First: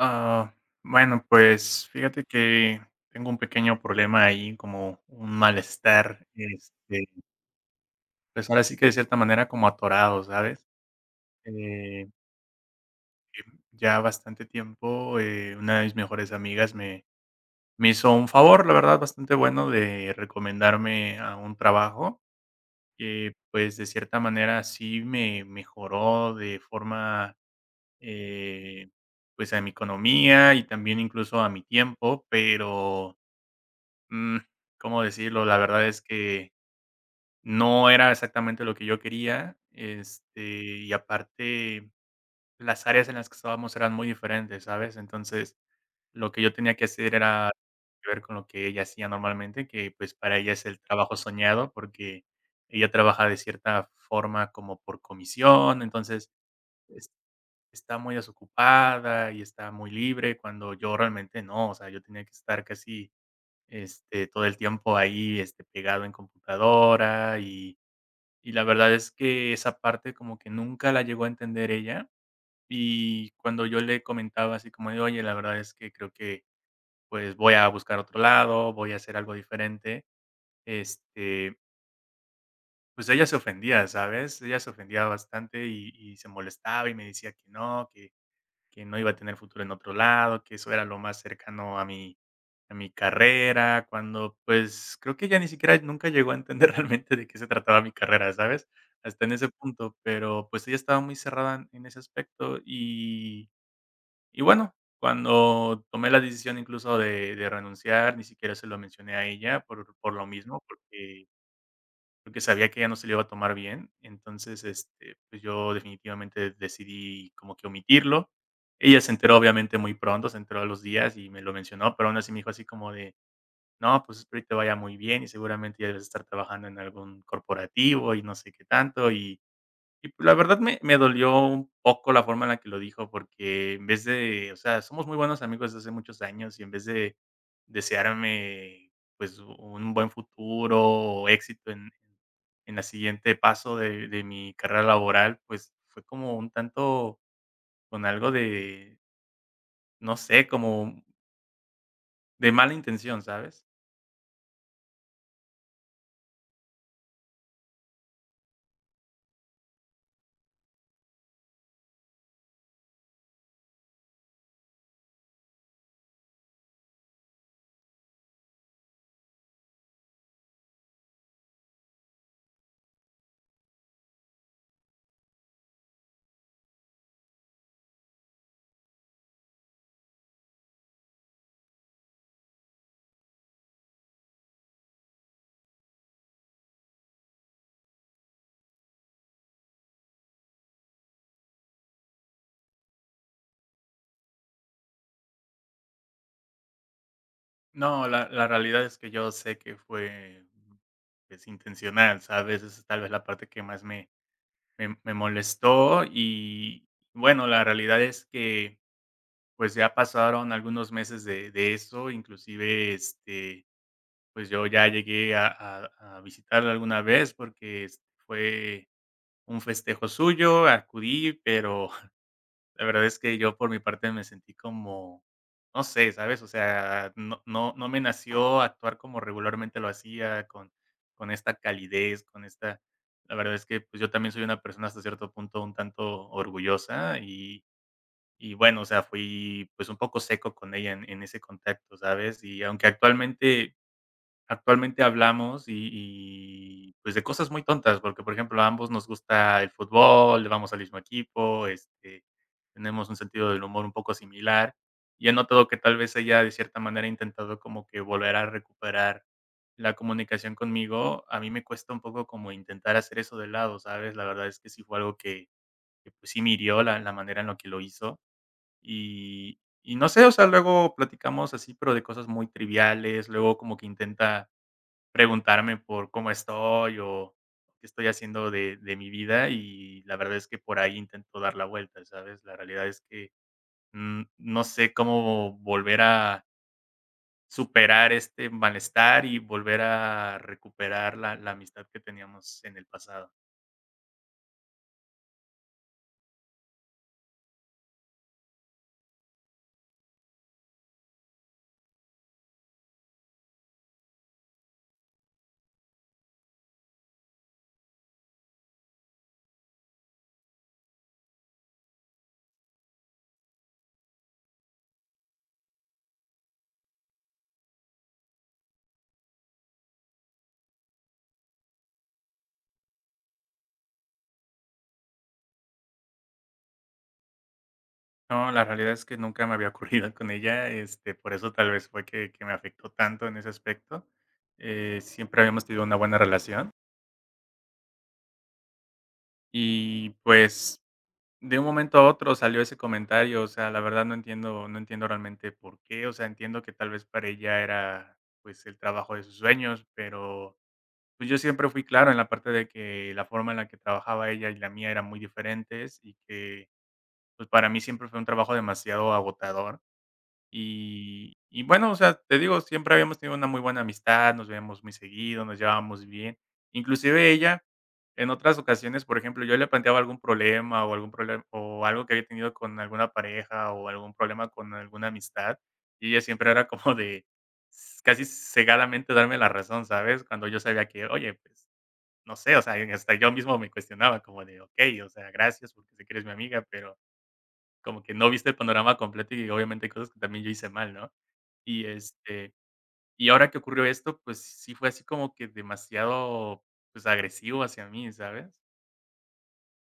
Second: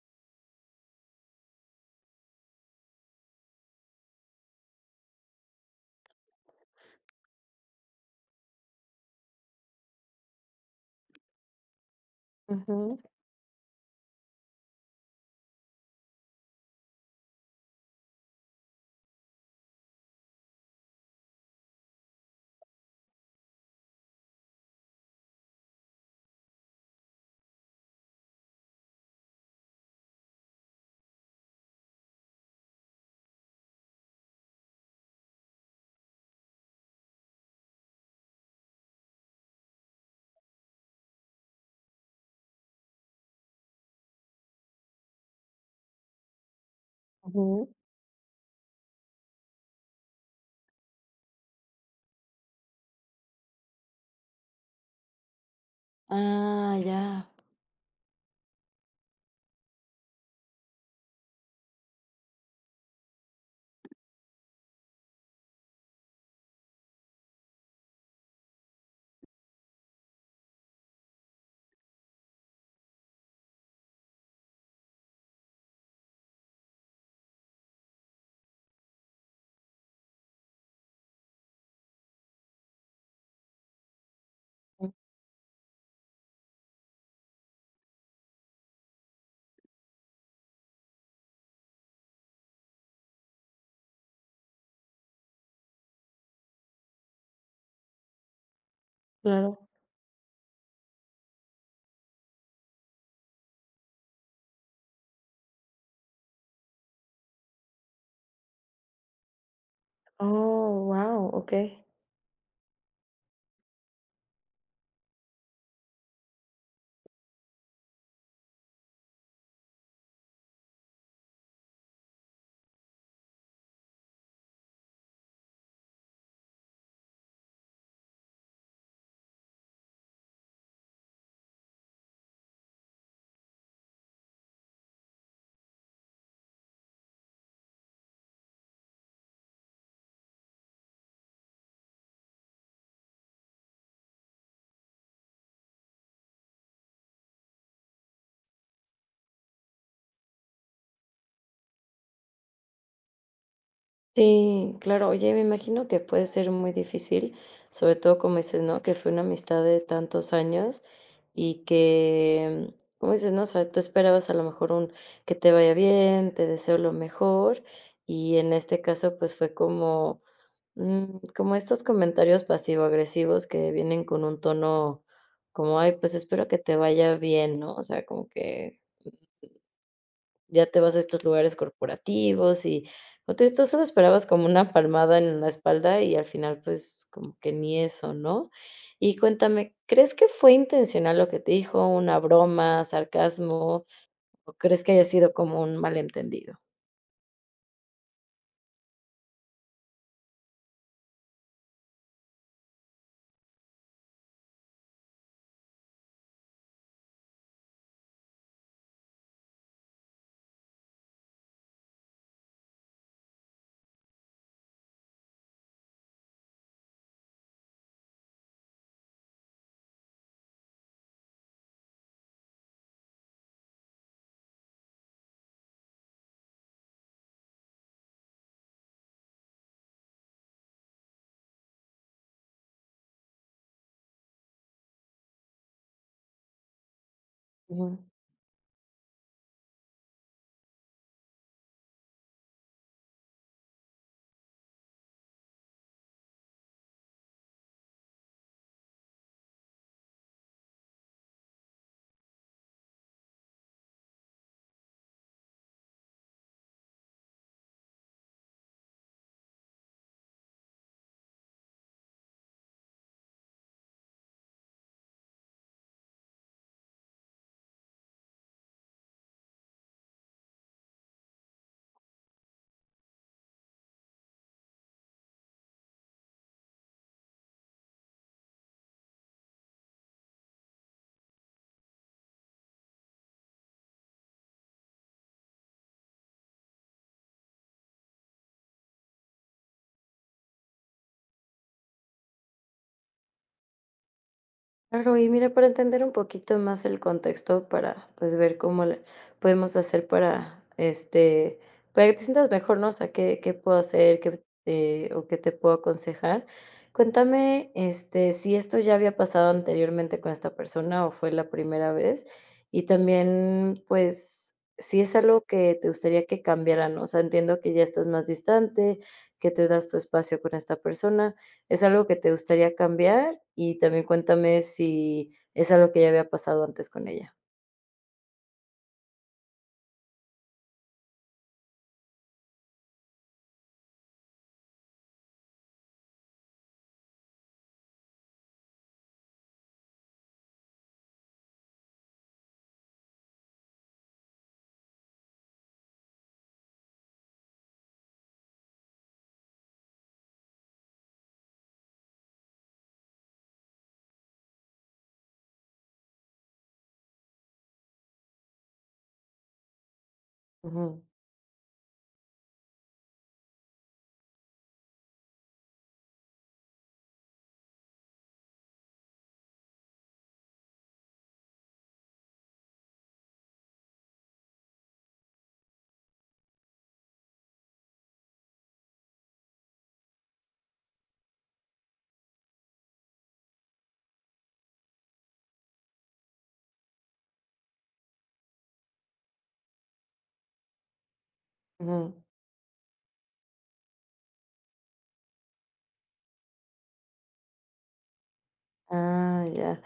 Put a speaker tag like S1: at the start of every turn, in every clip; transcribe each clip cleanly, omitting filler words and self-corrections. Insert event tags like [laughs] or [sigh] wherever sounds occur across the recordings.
S1: Ah, bueno, pues fíjate que tengo un pequeño problema ahí, como un malestar, este, pues ahora sí que de cierta manera como atorado, ¿sabes? Eh,
S2: Ujú,
S1: que ya bastante tiempo, una de mis mejores amigas me hizo un favor, la verdad, bastante bueno de recomendarme a un trabajo que pues de cierta manera sí me mejoró de forma eh, pues a mi economía y también incluso a mi tiempo, pero Mm, ¿cómo decirlo? La verdad es que no era exactamente lo que yo quería, este, y aparte las áreas en las que estábamos eran muy diferentes, ¿sabes? Entonces, lo que yo tenía que hacer era
S2: ujú.
S1: ver con lo que ella hacía normalmente, que pues para ella es el trabajo soñado, porque ella trabaja de cierta forma como por comisión, entonces
S2: Ah,
S1: es-
S2: ya.
S1: está muy desocupada y está muy libre, cuando yo realmente no, o sea, yo tenía que estar casi este, todo el tiempo ahí, este, pegado en computadora y la verdad es que esa parte como que nunca la llegó a entender ella. Y cuando yo le comentaba así como de: "Oye, la verdad es que creo que, pues, voy a buscar otro lado, voy a hacer algo diferente", este, pues, ella se ofendía, ¿sabes? Ella se
S2: Mm,
S1: ofendía bastante y se molestaba y me decía que no, que no iba a tener futuro en otro lado, que eso era lo más cercano a mi carrera, cuando, pues, creo que ya ni siquiera nunca llegó a entender [laughs] realmente de qué se trataba mi carrera, ¿sabes? Hasta en ese
S2: claro.
S1: punto, pero, pues, ella estaba muy cerrada en ese aspecto y bueno, cuando tomé la decisión incluso de renunciar, ni siquiera se lo mencioné a ella por lo mismo,
S2: Oh, wow,
S1: porque
S2: okey.
S1: porque sabía que ella no se lo iba a tomar bien. Entonces, este, pues yo definitivamente decidí como que omitirlo. Ella se enteró, obviamente, muy pronto, se enteró a los días y me lo mencionó, pero aún así me dijo así como de, no, pues espero que te vaya muy bien y seguramente ya debes estar trabajando en algún corporativo y no sé qué tanto. Y pues, la verdad me dolió un poco la forma en la que lo dijo, porque en vez de, o sea, somos muy buenos amigos desde hace muchos años y en vez de desearme pues un buen futuro o éxito en la siguiente paso de mi carrera laboral, pues, fue como un tanto con algo de, no sé, como de mala intención, ¿sabes?
S2: Sí, claro. Oye, me imagino que puede ser muy difícil, sobre todo como dices, ¿no? Que fue una amistad de tantos años y que, como dices, ¿no? O sea, tú esperabas a lo mejor un que te vaya bien, te deseo lo mejor, y en este caso pues fue como, como estos comentarios pasivo-agresivos que vienen con un tono como, ay, pues espero que te vaya bien, ¿no? O sea, como que ya te vas a estos lugares corporativos, y entonces tú solo esperabas como una palmada en la espalda y al final, pues, como que ni eso, ¿no? Y cuéntame, ¿crees que fue intencional lo que te dijo, una broma, sarcasmo, o crees que haya sido como un malentendido?
S1: No, la realidad es que yo sé que fue, pues, intencional, ¿sabes? Esa es tal vez la parte que más me molestó y, bueno, la realidad es que, pues, ya pasaron algunos meses de eso, inclusive, este, pues, yo ya llegué a visitarla alguna vez porque, este, fue un festejo suyo, acudí, pero [laughs] la verdad es que yo por mi parte me sentí como, no sé, ¿sabes? O sea, no me nació actuar como regularmente lo hacía, con esta calidez, con esta la verdad es que, pues, yo también soy una persona hasta cierto punto un tanto orgullosa y bueno, o sea, fui, pues, un poco seco con ella en ese contacto, ¿sabes? Y aunque actualmente hablamos y, pues, de cosas muy tontas, porque, por ejemplo, a ambos nos gusta el fútbol, le vamos al mismo equipo, este, tenemos un sentido del humor un poco similar, y he notado que tal vez ella, de cierta manera, ha intentado como que volver a recuperar la comunicación conmigo. A mí me cuesta un poco como intentar hacer eso de lado, ¿sabes? La verdad es que sí fue algo que, pues, sí me hirió la manera en la que lo hizo, y no sé, o sea, luego platicamos así, pero de cosas muy triviales, luego como que intenta preguntarme por cómo estoy o qué estoy haciendo de mi vida, y la verdad es que por ahí intento dar la vuelta, ¿sabes? La realidad es que, no sé cómo volver a superar este malestar y volver a recuperar la amistad que teníamos en el pasado.
S2: Claro, y mira, para entender un poquito más el contexto, para pues ver cómo le podemos hacer para este, para que te sientas mejor, ¿no? O sea, qué puedo hacer, qué, o qué te puedo aconsejar. Cuéntame, este, si esto ya había pasado anteriormente con esta persona o fue la primera vez. Y también, pues, si es algo que te gustaría que cambiara, ¿no? O sea, entiendo que ya estás más distante, que te das tu espacio con esta persona. ¿Es algo que te gustaría cambiar? Y también cuéntame si es algo que ya había pasado antes con ella.
S1: No, la realidad es que nunca me había ocurrido con ella, este, por eso tal vez fue que me afectó tanto en ese aspecto. Siempre habíamos tenido una buena relación y, pues de un momento a otro salió ese comentario, o sea, la verdad no entiendo realmente por qué, o sea, entiendo que tal vez para ella era, pues, el trabajo de sus sueños, pero, pues, yo siempre fui claro en la parte de que la forma en la que trabajaba ella y la mía eran muy diferentes y que, pues, para mí siempre fue un trabajo demasiado agotador.
S2: Ujú,
S1: Y bueno, o sea, te digo, siempre habíamos tenido una muy buena amistad, nos veíamos muy seguido, nos llevábamos bien. Inclusive ella, en otras ocasiones, por ejemplo, yo le planteaba algún problema o algo que había tenido con alguna pareja o algún problema con alguna amistad, y ella siempre era como de s casi cegadamente darme la razón, ¿sabes? Cuando yo sabía que, oye, pues, no sé, o sea, hasta yo mismo me cuestionaba como de: ok, o sea, gracias porque sé que eres mi amiga, pero como que no viste el panorama completo y obviamente hay cosas que también yo hice mal, ¿no? Y,
S2: ujú.
S1: este, y ahora que ocurrió esto, pues sí fue así como que demasiado, pues, agresivo hacia mí, ¿sabes?
S2: Ah, ya.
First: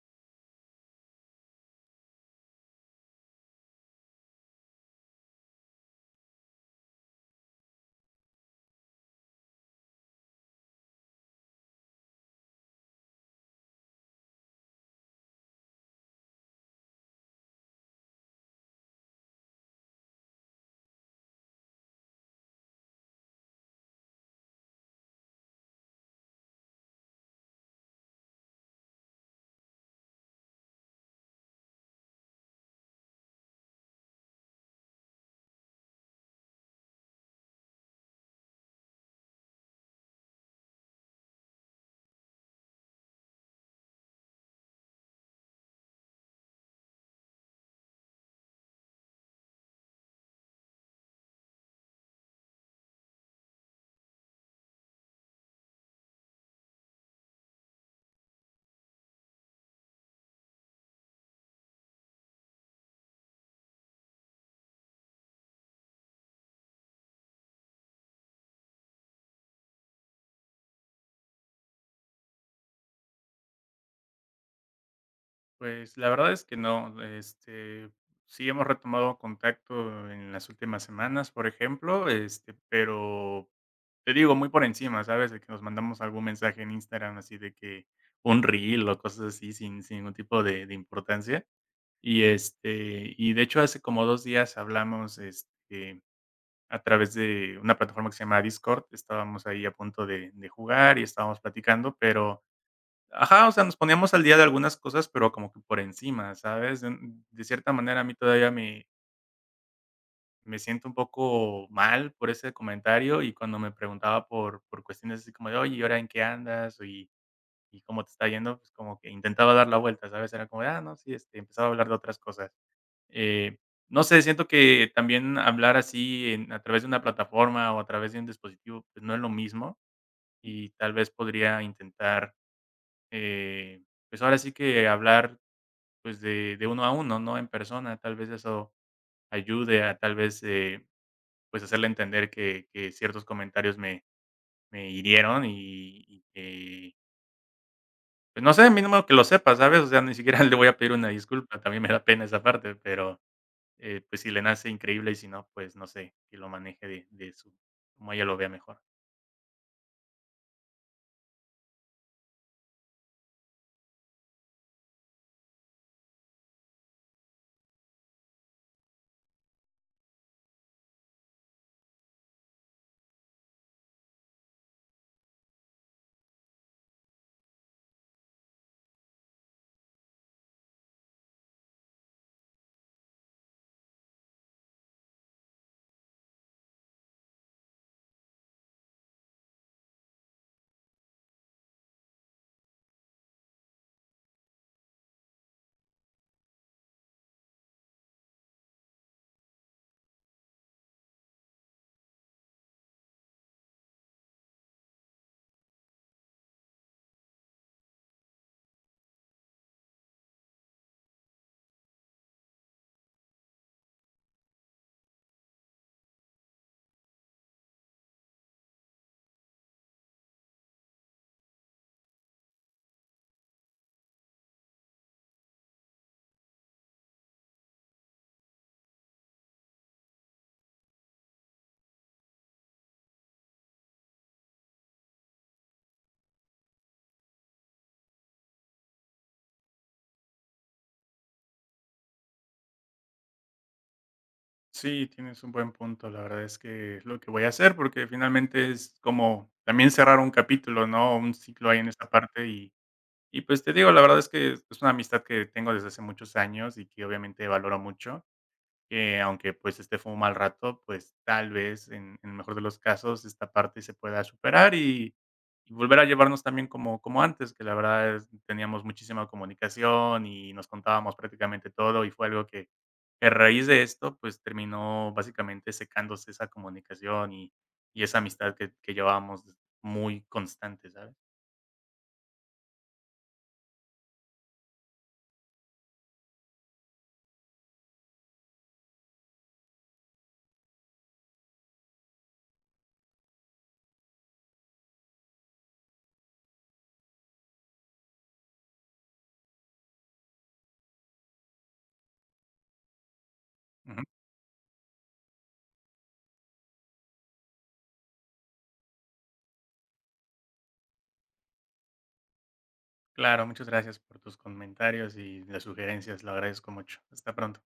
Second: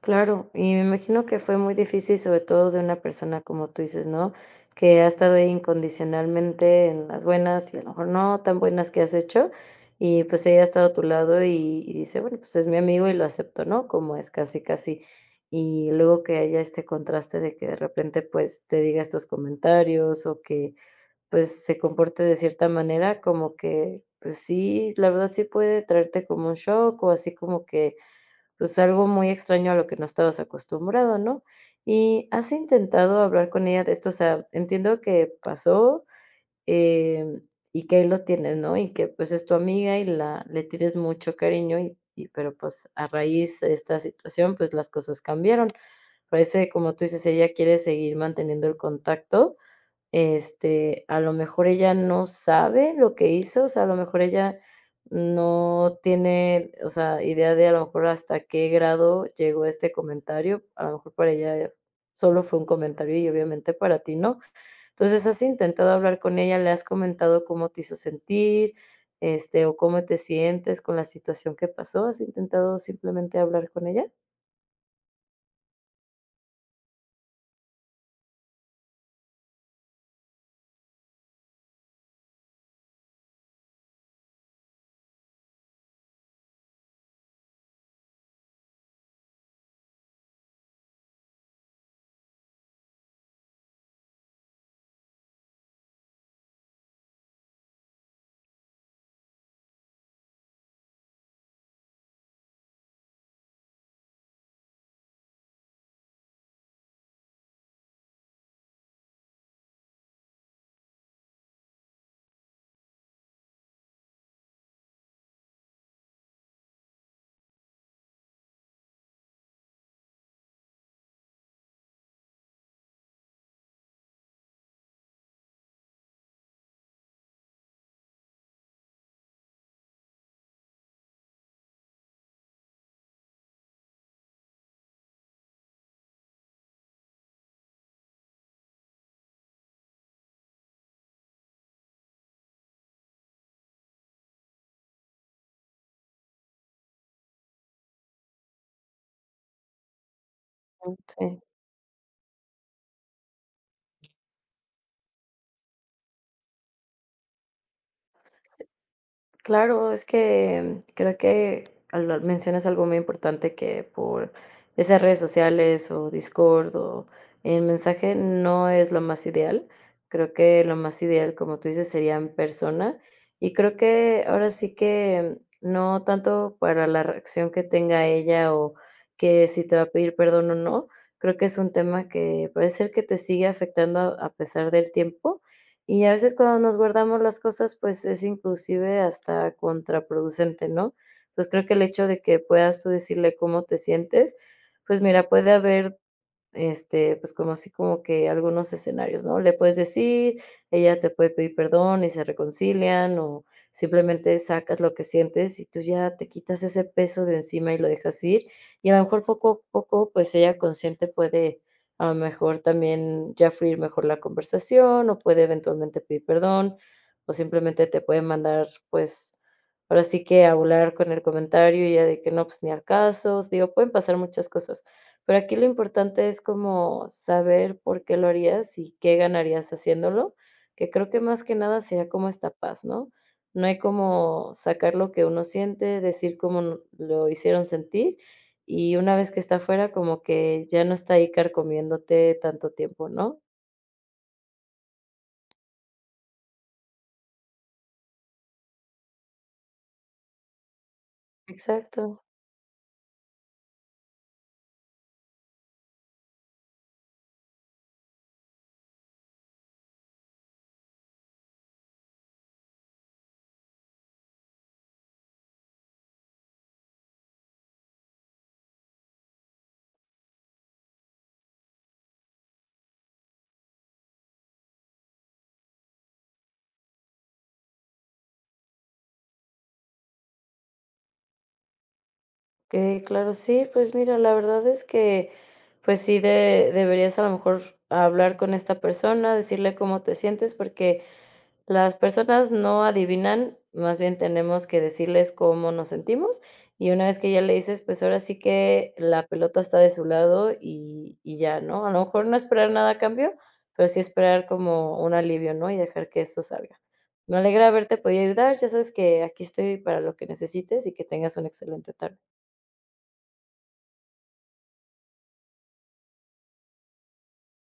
S2: Claro, y me imagino que fue muy difícil, sobre todo de una persona como tú dices, ¿no? Que ha estado ahí incondicionalmente en las buenas y a lo mejor no tan buenas que has hecho, y pues ella ha estado a tu lado, y dice, bueno, pues es mi amigo y lo acepto, ¿no? Como es casi, casi. Y luego que haya este contraste de que de repente pues te diga estos comentarios, o que pues se comporte de cierta manera, como que, pues sí, la verdad sí puede traerte como un shock, o así como que, pues, algo muy extraño a lo que no estabas acostumbrado, ¿no? ¿Y has intentado hablar con ella de esto? O sea, entiendo que pasó, em, y que ahí lo tienes, ¿no? Y que, pues, es tu amiga y la le tienes mucho cariño, y pero, pues, a raíz de esta situación, pues, las cosas cambiaron. Parece, como tú dices, ella quiere seguir manteniendo el contacto, este, a lo mejor ella no sabe lo que hizo, o sea, a lo mejor ella no tiene, o sea, idea de a lo mejor hasta qué grado llegó este comentario. A lo mejor para ella solo fue un comentario y obviamente para ti no. Entonces, ¿has intentado hablar con ella? ¿Le has comentado cómo te hizo sentir, este, o cómo te sientes con la situación que pasó? ¿Has intentado simplemente hablar con ella?
S1: Pues, la verdad es que no, este, sí hemos retomado contacto en las últimas semanas, por ejemplo, este, pero te digo, muy por encima, ¿sabes? De que nos mandamos algún mensaje en Instagram, así de que un reel o cosas así sin ningún tipo de importancia. Y, este, y de hecho hace como 2 días hablamos, este a través de una plataforma que se llama Discord. Estábamos ahí a punto de jugar y estábamos platicando, pero ajá, o sea, nos poníamos al día de algunas cosas, pero como que por encima, ¿sabes? De cierta manera, a mí todavía me siento un poco mal por ese comentario, y cuando me preguntaba por cuestiones así como de: "Oye, ¿y ahora en qué andas? ¿Y cómo te está yendo?", pues, como que intentaba dar la vuelta, ¿sabes? Era como de: "Ah, no, sí", este, empezaba a hablar de otras cosas. Eh, no sé, siento que también hablar así en a través de una plataforma o a través de un dispositivo, pues, no es lo mismo, y tal vez podría intentar, eh, pues, ahora sí que hablar, pues, de uno a uno, ¿no?, en persona, tal vez eso ayude a tal vez, pues, hacerle entender que ciertos comentarios me hirieron y que, pues, no sé, mínimo que lo sepa, ¿sabes? O sea, ni siquiera [laughs] le voy a pedir
S2: Mm,
S1: una
S2: sí.
S1: disculpa, también me da pena esa parte, pero pues si le nace increíble y si no, pues no sé, que lo maneje de su, como ella lo vea mejor.
S2: Claro, es que creo que al mencionas algo muy importante, que por esas redes sociales o Discord o el mensaje no es lo más ideal. Creo que lo más ideal, como tú dices, sería en persona. Y creo que ahora sí que no tanto para la reacción que tenga ella o que si te va a pedir perdón o no, creo que es un tema que parece ser que te sigue afectando a pesar del tiempo, y a veces cuando nos guardamos las cosas, pues, es inclusive hasta contraproducente, ¿no? Entonces, creo que el hecho de que puedas tú decirle cómo te sientes, pues mira, puede haber este, pues, como así como que algunos escenarios, ¿no? Le puedes decir, ella te puede pedir perdón y se reconcilian, o simplemente sacas lo que sientes y tú ya te quitas ese peso de encima y lo dejas ir. Y a lo mejor poco a poco, pues, ella consciente puede, a lo mejor, también ya fluir mejor la conversación, o puede eventualmente pedir perdón, o simplemente te puede mandar, pues, ahora sí que a volar con el comentario, y ya de que no, pues, ni al caso. Digo, pueden pasar muchas cosas. Pero aquí lo importante es como saber por qué lo harías y qué ganarías haciéndolo, que creo que más que nada sería como esta paz, ¿no? No hay como sacar lo que uno siente, decir cómo lo hicieron sentir, y una vez que está afuera como que ya no está ahí carcomiéndote tanto tiempo, ¿no?
S1: Sí, tienes un buen punto. La verdad es que es lo que voy a hacer porque finalmente es como también cerrar un capítulo, ¿no? Un ciclo ahí en esa
S2: Exacto.
S1: parte. Y pues te digo, la verdad es que es una amistad que tengo desde hace muchos años y que obviamente valoro mucho. Que aunque, pues, este fue un mal rato, pues, tal vez en el mejor de los casos esta parte se pueda superar y volver a llevarnos también como como antes, que la verdad es teníamos muchísima comunicación y nos contábamos prácticamente todo, y fue algo que a raíz de esto, pues, terminó básicamente secándose esa comunicación y esa amistad que llevábamos muy constante, ¿sabes?
S2: Que claro, sí, pues mira, la verdad es que pues sí deberías a lo mejor hablar con esta persona, decirle cómo te sientes, porque las personas no adivinan, más bien tenemos que decirles cómo nos sentimos, y una vez que ya le dices, pues ahora sí que la pelota está de su lado, y ya, ¿no? A lo mejor no esperar nada a cambio, pero sí
S1: Ujú.
S2: esperar como un alivio, ¿no? Y dejar que eso salga. Me alegra haberte podido ayudar, ya sabes que aquí estoy para lo que necesites y que tengas una excelente tarde.
S1: Claro, muchas gracias por tus comentarios y las sugerencias, lo agradezco mucho. Hasta pronto.